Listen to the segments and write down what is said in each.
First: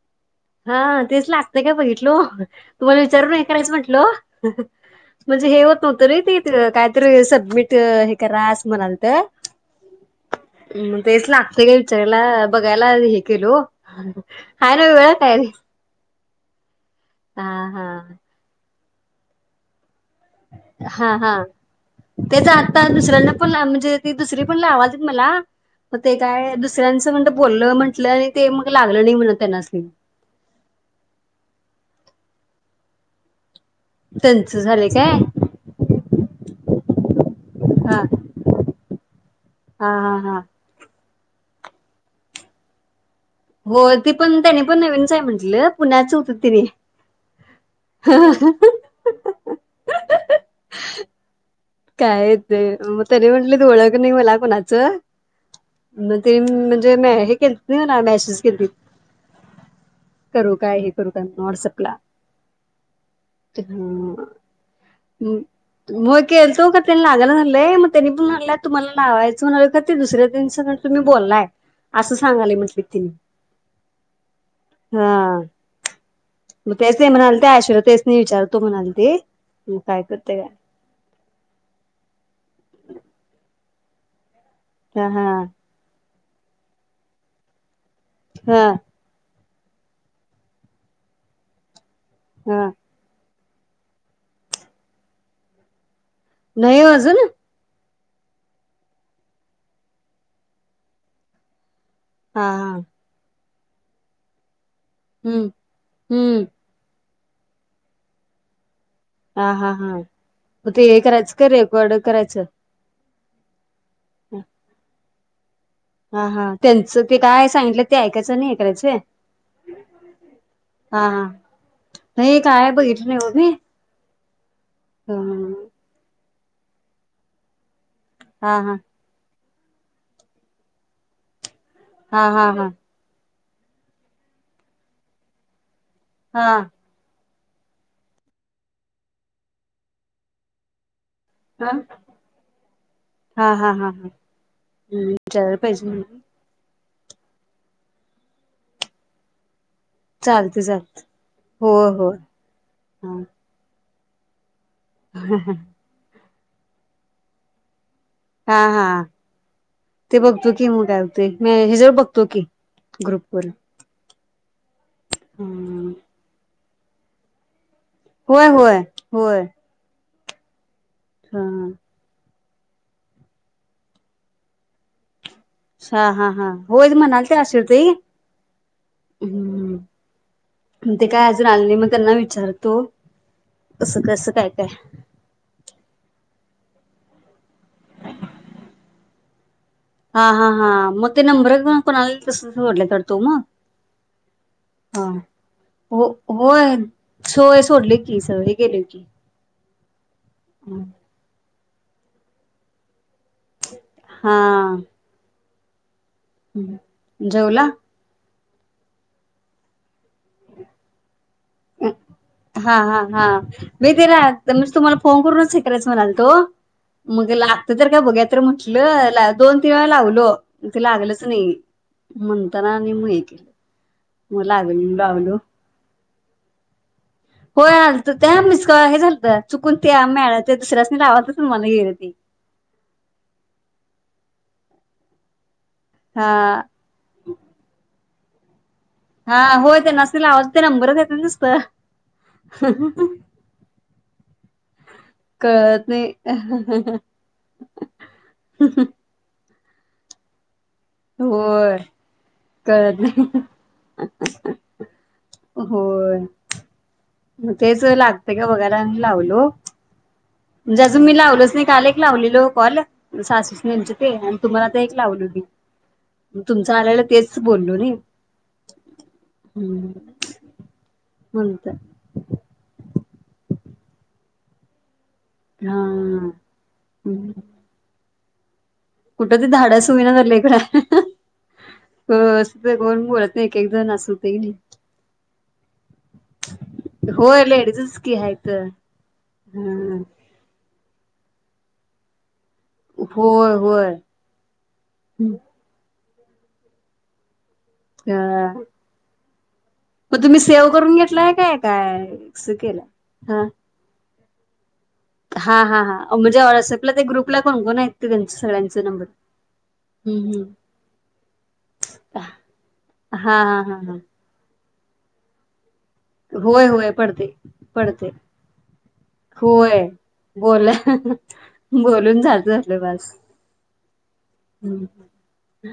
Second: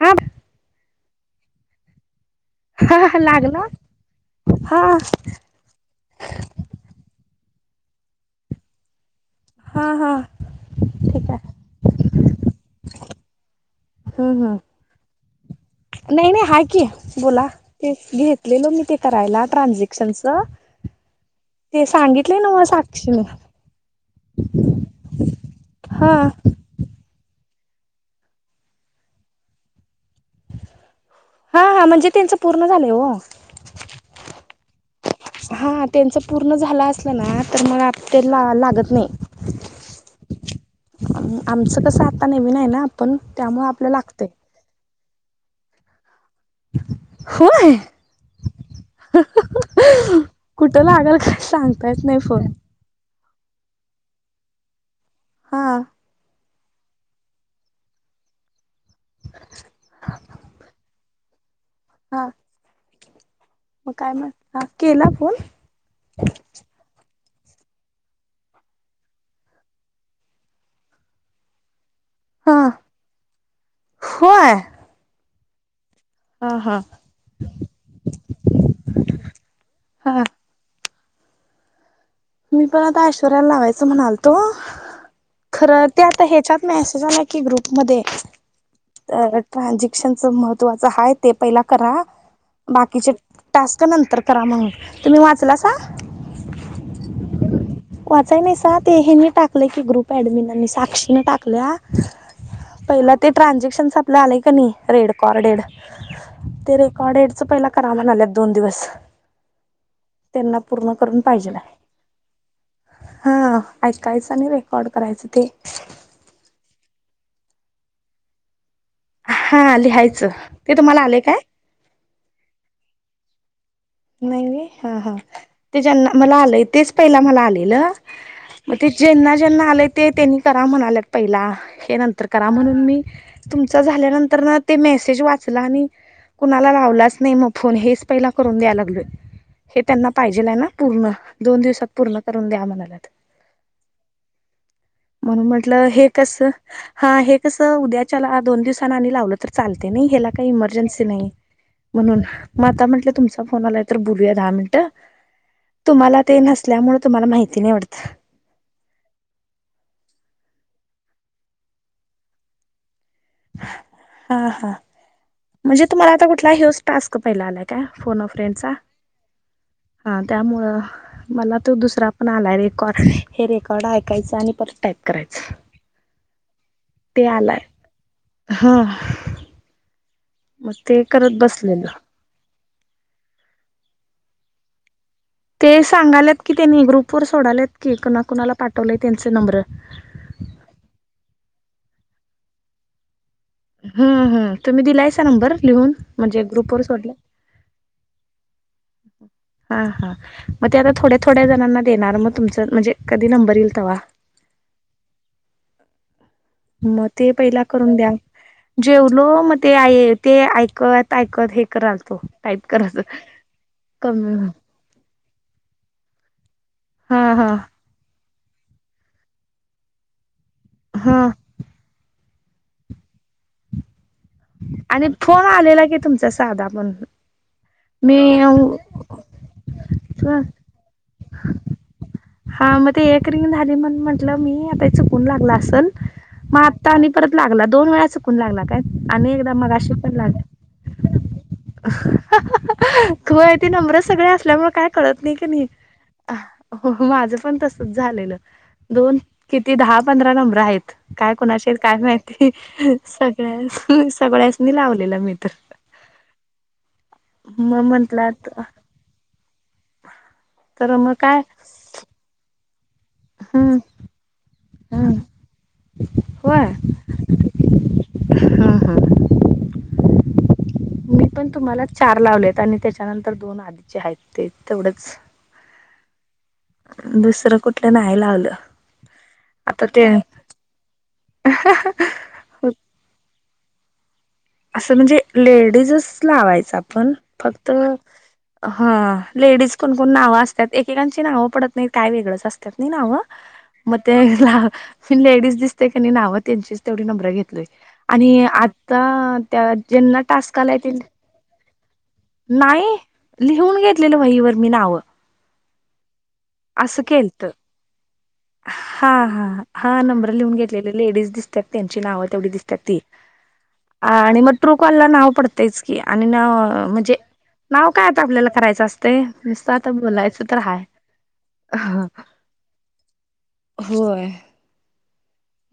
हा हा तेच लागतंय काय बघितलो तुम्हाला हा विचारून हे लागला करायच म्हटलो हा हा म्हणजे हे होत नव्हतं नई ते कायतरी सबमिट त्य हे करा अस म्हणालत हा हा मगं तेच ठीक आहे लागतय काय विचारायला बघायला हे केलो हम्म हम्म आहे ना वेळ? काय आणि नाही नाही हाय की बोला हां. तेच घेतलेलो मी ते करायला ट्रान्सिंग हा हा सांगितले तेच ना म आता साक्षीने दुसऱ्यांना पण म्हणजे ती दुसरी पण लावाजेत मला मग हा ते काय दुसऱ्यांच म्हण बोललं म्हटलं आणि ते मग लागलं नाही म्हण तेनासनी हा हा म्हणजे त्यांचं पूर्ण झालंय हो त्यांंच झालय काय? हा त्यांचं पूर्ण झालं असलं ना तर मग आप ते ला लागत नाही हा हा हा आमचं कसं आत्ता नवीन आहे ना आपण त्यामुळे हो आपलं ती लागतंय पण त्यानी पण नवीन चय म्हटलं पुण्याच होत होय ह.. ह.. कुठ लागल काय सांगत काय येतय मग तरी म्हटलं तू ओळख नाही मगला कोणाच हा न तेन म्हणजे [inaudible] [inaudible] मॅशस करू काय हे करू नोडस हा मग काय म्हट केला फोन? का त्यांनी लागाला झालंय मग त्यांनी पण म्हलंय तुम्हाला लावायचं म्हणाल का ते दुसऱ्या दि तुम्ही बोललाय असं सांगालय हा म्हटलीत तेन्ही होय हा हा मग हा तेच नाही म्हणाले ते आशर्य तेच नाही विचारतो म्हणाल ते मग काय हा करते का मी पण आता श्वराला लावायच स म्हणाल तो हा हा खरं त्यात तर ह्याच्यात मेसेज आला की ग्रुपमध्येध्ये हा ट्रानझेक्शनच महत्त्वाचं आहे ते पहिला करा हा बाकीच्या टास्क नंतर करा मगून तुम्ही वाचला स नाही कज ना वाचाय नाही सा ते हे मी टाकले की ग्रुप ऍडमिननी साक्षीने टाकल्या हा हा ट्रान्झॅक्शनस आपलं आले क का नाही रेड हम्म कॉरडेड हम्म ते रे कॉडेडचं पहिला कारा म्हणा आल्यात दोन दिवस हा हा त्यांना हा ते पूर्ण हे करून करायच पाहिजेल करेक वाड करायचं हा ऐकायचं आणि रेकॉर्ड करायचं ते हा हा त्यांचं ते काय सांगितलं ते ऐकायचं नाही करायचं होय हा लिहायचं ते हा तुम्हाला आले हा काय नाही काय नाही बघितलं होी नाही हा हा ते ज्यांना मला आलंय तेच पहिला मला आलेलं हा हा मे जेना ज्यांना आलेय ते त्यांनी करा म्हणालेत पहिला हे हा नंतर हा करा हा म्हणून मी तुमचा झाल्यानंतर ना ते मेसेज वाचला आणि हा कुणाला लावलाच नाही मग फो हेच पहिला करून द्यायला हे त्यांना पाहिजे आहे ना पूर्ण दोन हा हा दिवसात पूर्ण करून द्या म्हणालात हा हा हा हम्म म्हणून विचारायला पाहिजे म्हटलं हे म्हणून कस हा हे कसं उद्याच्या दोन दिवसांना आ लावलं तर चालते नाही हला काही चालतंय चालतंय इमर्जन्सी नाही होय होय म्हणून मग आता म्हटलं तुमचा तर बुया धा ह ते नसल्यामुळे तुम्हाला माहिती नाहीवडत हा हा ते बघतो कि मु काा ते म हिजळ बघतो की ग्रुपवर हा हा म्हणजे हम्म तुम्हाला आता कुठला ह्य टास्क पहिलाला होय होय होय हा त्यामुळं हा मला तो दुसरा- आला रेकॉर्ड हे रेकॉर्ड ऐकायचं आणि परत टाईप करायचं. हा हा हा होय म्हणालत्या ते आशार त हा मग ते 'काय करत अजून आले नाही मग बसलेलं त्यांना विचार तो असं कसं काय काय? ते सांगालेत की त्यांनी ग्रुप वर सोडालेत की कुणा कुणाला पाठवलेय त्यांच नंब्र. हा हा हा मग ते नंबर कोणला इल तस सोडल्यात वाढत ओ मग हम्म हम्म तुम्ही हा दिलायसा नंबर लिहून? हो म्हणजे ग्रुप होय व सोडलाय सोय सोडले की सगळे गेले की हा हा मग ते आता थोड्या थोड्या जणांना- देणार मग तुमच म्हणजे. कधी नंबर इल तवा. हा ह मग ते पहिला जेवला करून द्या. जेवलो मग ते ते ऐकत ऐकन. हा हा हा मी तेला कमी म्ह तुम्हाला फोन करूनच. तिकडच म्हणालतो. हा मग हा लागत तर काय बघा. म्हटलं दोन तीन वेळा लावलो. त हा लागलच नाही. म्हणताना आणि मग हे केलं. मग लागल आणि लावलो फोन आलेला की तुमचा साधा- आपण हो आलत त्या मिसकाल हे झालत चुकून. मी आता दुसऱ्याच नाही. अत समान येईल ती हा मग ते एक रिंग झाली म्हणुन म्हटलं मी आता चुकून लागला अस चल म हा आता आणि परत लागला दोन वेळा चुक चुकुन लागला काय? आणि हा एकदा होय मगाशी पण त्यांनासनी लावालत ते नंबरच येत लागल नुसतं होय ती नम्र सगळे असल्यामुळे काय कळत नाही क नी. कळत नाही हो माझं पण तसच झालेलं दोन- किती दहा पंधरा नंबर आहेत. काय कुणाशी होय काय माहिती कळत नाही सगळ्या सगळ्यास्नी लावलेला मी तर- होय मग तेच लागतय का म्हंटलात बघायला अन् लावलो. म्हणजे तर अजुन मग मी काय लावलोचं नाय काल एक लावलेलो. कॉलं सासूस हम्म आमचे ते अन् तुम्हाला आता एक हम्म लावलो मी म होय तुमच आल्यालं तेच बोललो नी हम्म हम्म हम्म मी पण म्हणुन तर तुम्हाला चार लावलेत आणि त्याच्या नंतर दोन आधीचे हाईत ते तेवढंच हा नाय लावलं. कुठं ते आता धाडस होई ते ना तर लेकडा हो असतं गोल मुळतं एक एकजन असु असं म्हणजे लेडीजच लावायचं आपण होय फक्त लेडीजच की आहेत हं लेडीज कोण ह कोण नावं असतात एकेकांची नावं पडत नही काय वेगळंच अस त्यास्नी नावं होय होय म ते लेडीज दिसते. त्यांनी नावं त्यांचीच तेवढी नंब्र घेतलय. आणि अ आता ज्यांना मग तुम्ही सेव करून घेतलाय काय? काय? असं केलं नाहीं हा लिहुन घेत लेल वही वर मी नावं. हा हा हा म्हणजे व्हॉट्सअपला अस ते ग्रुपला केलंत कोण कोण आहेत ते त्यांचे सगळ्यांचे नंबर हा हा हा नंब्र हम्म हम्म लिहून घेतलेले लेडीज दिसतात त्यांची नाव तेवढी दिसतात ती हा हा हा हा आ आणि मग ट्रू कॉल ला नाव पडतयेच. कि आणि नाव होय होय म्हणजे पडते नाव काय पडते आता आपल्याला करायचं असतय नुसतं होय आता बोलायचं तर हाय. बोलुन झालतं आपलं बस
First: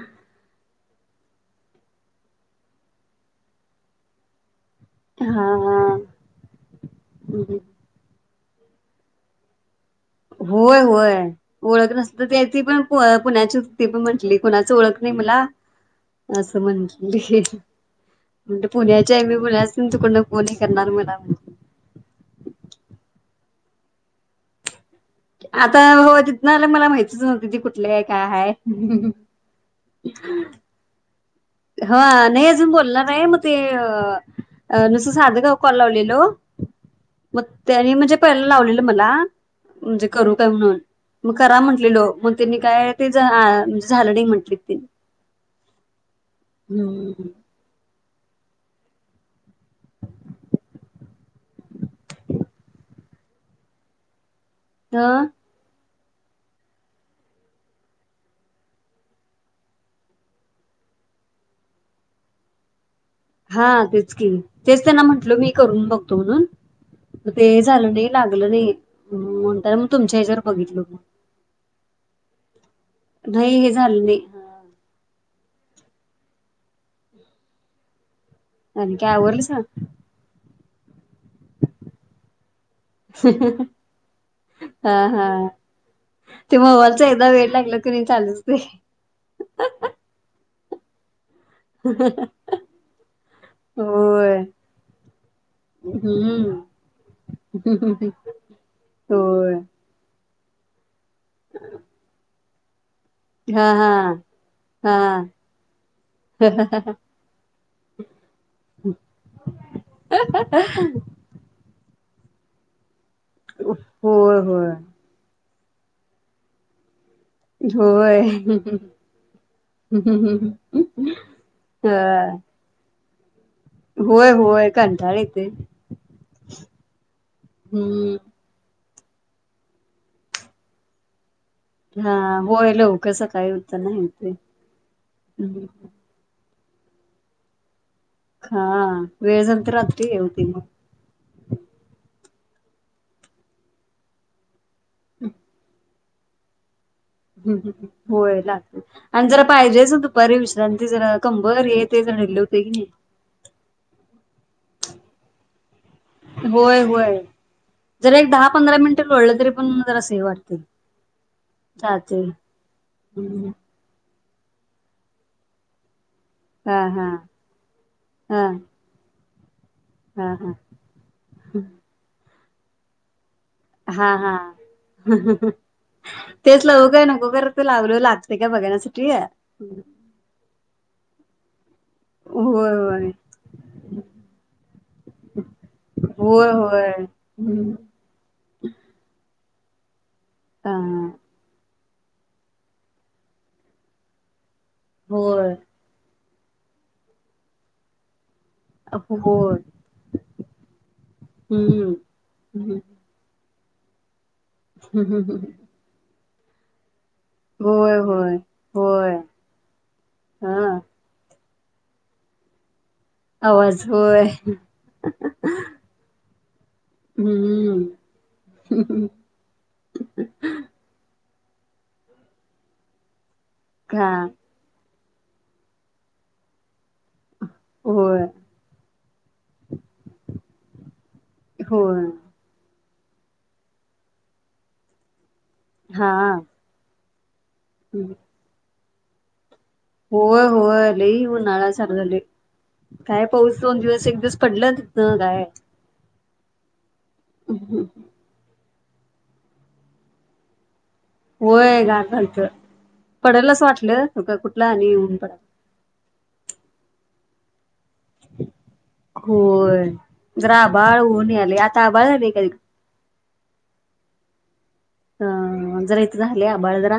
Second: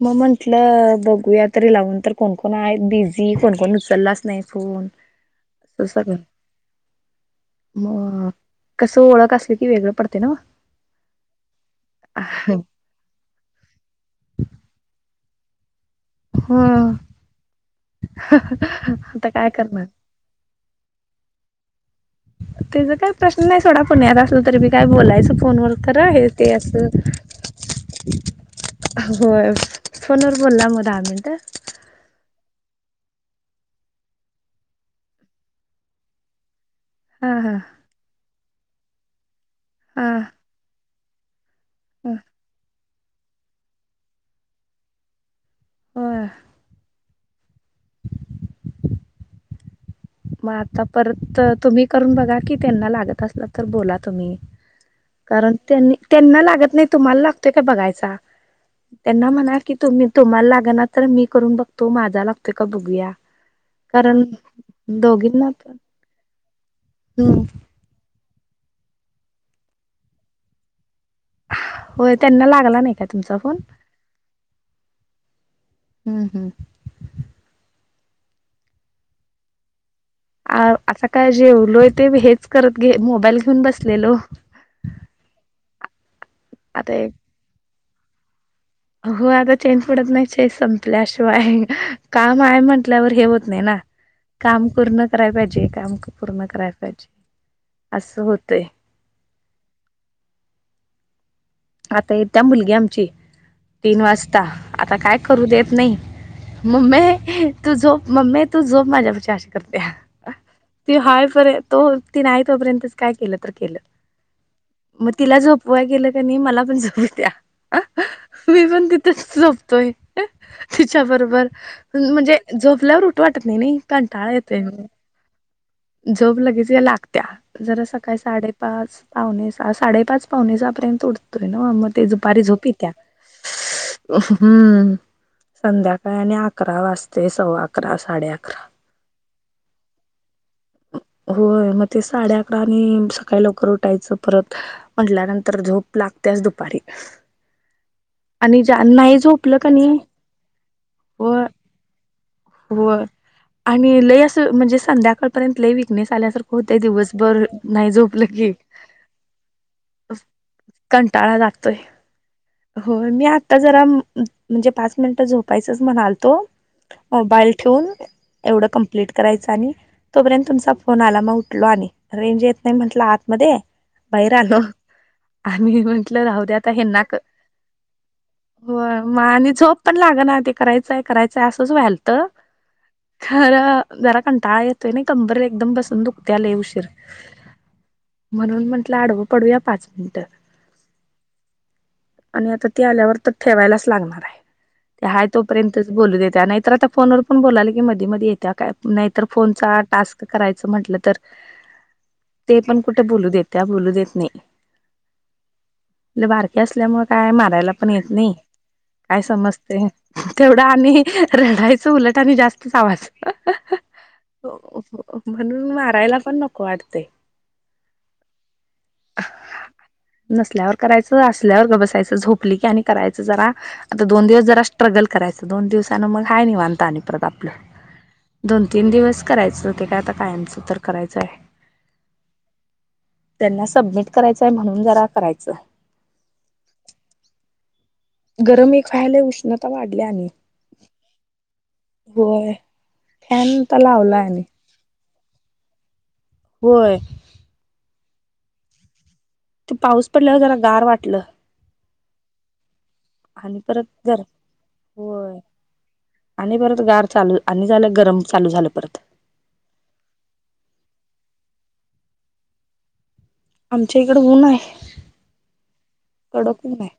म म्हंटलं बघुया तरी लाऊन तर कोणकोण आहेत बिझी कोणकण उचललाच नाही फोन हा हा असग म कसं ओळख असली की वेगळं पडते ना होय होय ओळख नसते त्या ती पण पु पुण्याची ती पण म्हटली कुणाच ओळख नही मला ह असं म्हटले पुण्याच्या आहे आता मी काय पुण्या करणार असुन तुकडनं फोनही करणार मला म्हटलं त्याचा काय प्रश्न नाही सोडा पुण्यात असल तरी मी काय बोला फोनवर आता तर हो हे तिथनं ते आलं अस मला माहितीच नव्हती ती कुठली आहे काय आहे होय फोन वर बोलला मग दहा मिनट हा नाही अजून बोललो नाही मग ते नुसंत साधगाव कॉल लावलेलो हा मग हा त्यानी म्हणजे पयला लावले मला म्हणजे हा करू काय म्हणून मग करा म्हटलेलो ह पण त्यांनी काय ते ज म्हणजे झालं नाही म्हंटली ति होय हम् मग आता परत तुम्ही करून बघा कि त्यांना लागत असल तर बोला तुम्ही ह कारण त्यांनी त्यांना लागत नाही तुम्हाला लागतोय का बघायचा त्यांना म्हणा की तुम्ही तुम्हाला लाग ना तर मी करून बघतो माझा लागतोय का बघूया हा कारण तेचकी तेच त्यांना म्हंटल दोघींना मी करून बघतो म्हणून हम्म ते झालं नाही लाग नाही म्हणता मग तुमच्या ह्याच्यावर बघितलो होय त्यांना लागला नाही का तुमचा फोन नाही हे झाले नाही हम्म हम्म काय आवरलीस अ असा काय जेवलोय ते हेच करत घे मोबाईल घेऊन बसलेलो हा हा ते आता मोबालचा एक एकदा वेड लागला की नाही चालूचेय हो आता चेन पडत नाही चे संपल्या शिवाय काम आहे म्हंटल्यावर हे होत नाही ना होय काम पूर्ण कराय पाहिजे काम पूर्ण हम्म कराय पाहिजे अस होतय होय आता त्या मुलग्यामची हा हा तीन वाजता आता हा काय करू देत नाही मम्मे तू झोप मम्मी तू झोप माझ्यापाशी अशी करत्या तू हाय परयंत तो ती नाही तोपर्यंत काय केलं तर के होय होय मग तिला ज व गेलं त्यांनी मला पण जाऊ होय मी पण तिथेच झोपतोय तिच्या बरोबर म्हणजे हा झोपल्यावर नाही नाही होय कंटाळा येते होय कंटाळ येतोय जप लगेच या लागत्या जरा हम्म सकाळी साडेपाच पाहणेचा साडेपाच पाहणेचापर्यंत त मग ते हा दुपारी झोपी होय त्या लवकर सकाळी उठताना हे होतंय हम् संध्याकाळ आणि आ अकरा वाजते सवा हा वेळ झाल तर रात्री ये होती होय मग ते साडे आणि सकाळी लवकर उठायचं परत म्हटल्यानंतर झोप लागते्याच दुपारी हम होय आणि ज्या लाग नाही आणि जरा झोपलं का पाहिजेच नाही दुपारी विश्रांती जरा व कंबर आहे ते जणले होते कि नाही व आणि लय असं म्हणजे संध्याकाळपर्यंत लई होय होय जर झोपलं एक दहा की पंधरा मिनट लढलं तरी पण जरा असे वाटतील टाळा जातोय हो मी आता जरा म्हणजे पाच मिनिट झोपायचंच म्हणाल तो हा हा बाईल ठेवून हा एवढं कमप्लीट करायचं आणि हा तोपर्यंत हा तुमचा फोन आला मग उठलो आणि रेंज नाही म्हटलं आ मध्ये हा बाहिर हा आलो आम्ही म्हंटलं राहू द्या तेच आता लावू हेना काय क नको खरं ते लावलं लागतंय का हो बघण्यासाठी होय आणि झोप पण लाग ना ते करायचंय करायचंय अस वलत होय खर जरा कंटाळा येतोय ना कंबर एकदम बसून दुखते होय आले उशीर होय म्हणून म्हटलं आडव पडूया पाच मिनटं हा आणि आता तेी आल्यावर तर ठेवायलाच लागणार आहे ते हाय होय तोपर्यंतच बोलू दे त्या नाहीतर आता फोनवर पण बोला की मी मध्ये येत काय नाहीतर होय फोनचा टास्क करायच म्हटलं तर हम्म ते हम्म पण कुठे बोलू देत त्या बोलू देत नाही हम् हम ह बारक्या असल्यामुळे काय मारायला पण येत नाही होय होय काय समजते हा तेवढं आणि रढायचं उलट आणि जास्तच आवाज आवाज होय म्हणून मारायला पण नको वाटते. हम्म नसल्यावर करायचं. असल्यावर गप बसायचं झोपली की आणि करायचं जरा. आता का दोन दिवस जरा स्ट्रगल करायचं दोन दिवसान मगा हाय निवांत आणि परत आपलं होय दोन तीन दिवस करायचं ते काय आता कायचं तर करायचं आहे. होय त्यांना सबमिट करायचंय म्हणून जरा करायचं. हा गरम एक खायले उष्ण होय होय लई उन्हाळा चालू झाले होय काय पाऊस फॅन तर दोन दिवस लावला एक दिवस आणि पडलंत ह काय. होय. [inaudible] ते पाऊस पडल्यावर जरा गार वाट होय [unintelligible] आणि परत वाटलं जर का कुठलं आणि ऊन पडाल होय आणि परत गार चालू आणि झालं गरम चालू झालं परत होय जरा आभाळ होऊन याले आत ता आभाळ आलय का ति आमच्या इकड ऊन आहे. तिकडं अ जरा इथं झालय कडक ऊन आबाळ आहे जरा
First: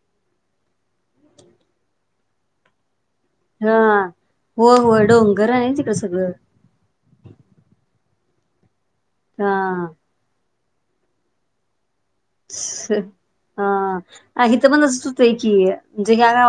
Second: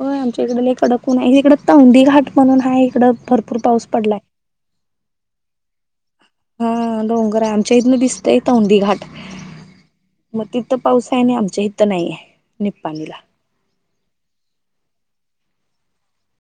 होय आमच्या इकड लई कडक ऊन इकडं तोंदि घाट म्हणून हा इकडं भरपूर हा पाऊस पडलाय. होय होय डोंगर आहे ना तिकड सगळं. हा डोंगर आहे आमच्या इथनं दिसतय तोंदि घाट. हा मग तिथं पाऊस आहे आणि आमच्या इथं तर नाहीय निप्पाणीला. हा इथं पण असत होत की [unintelligible]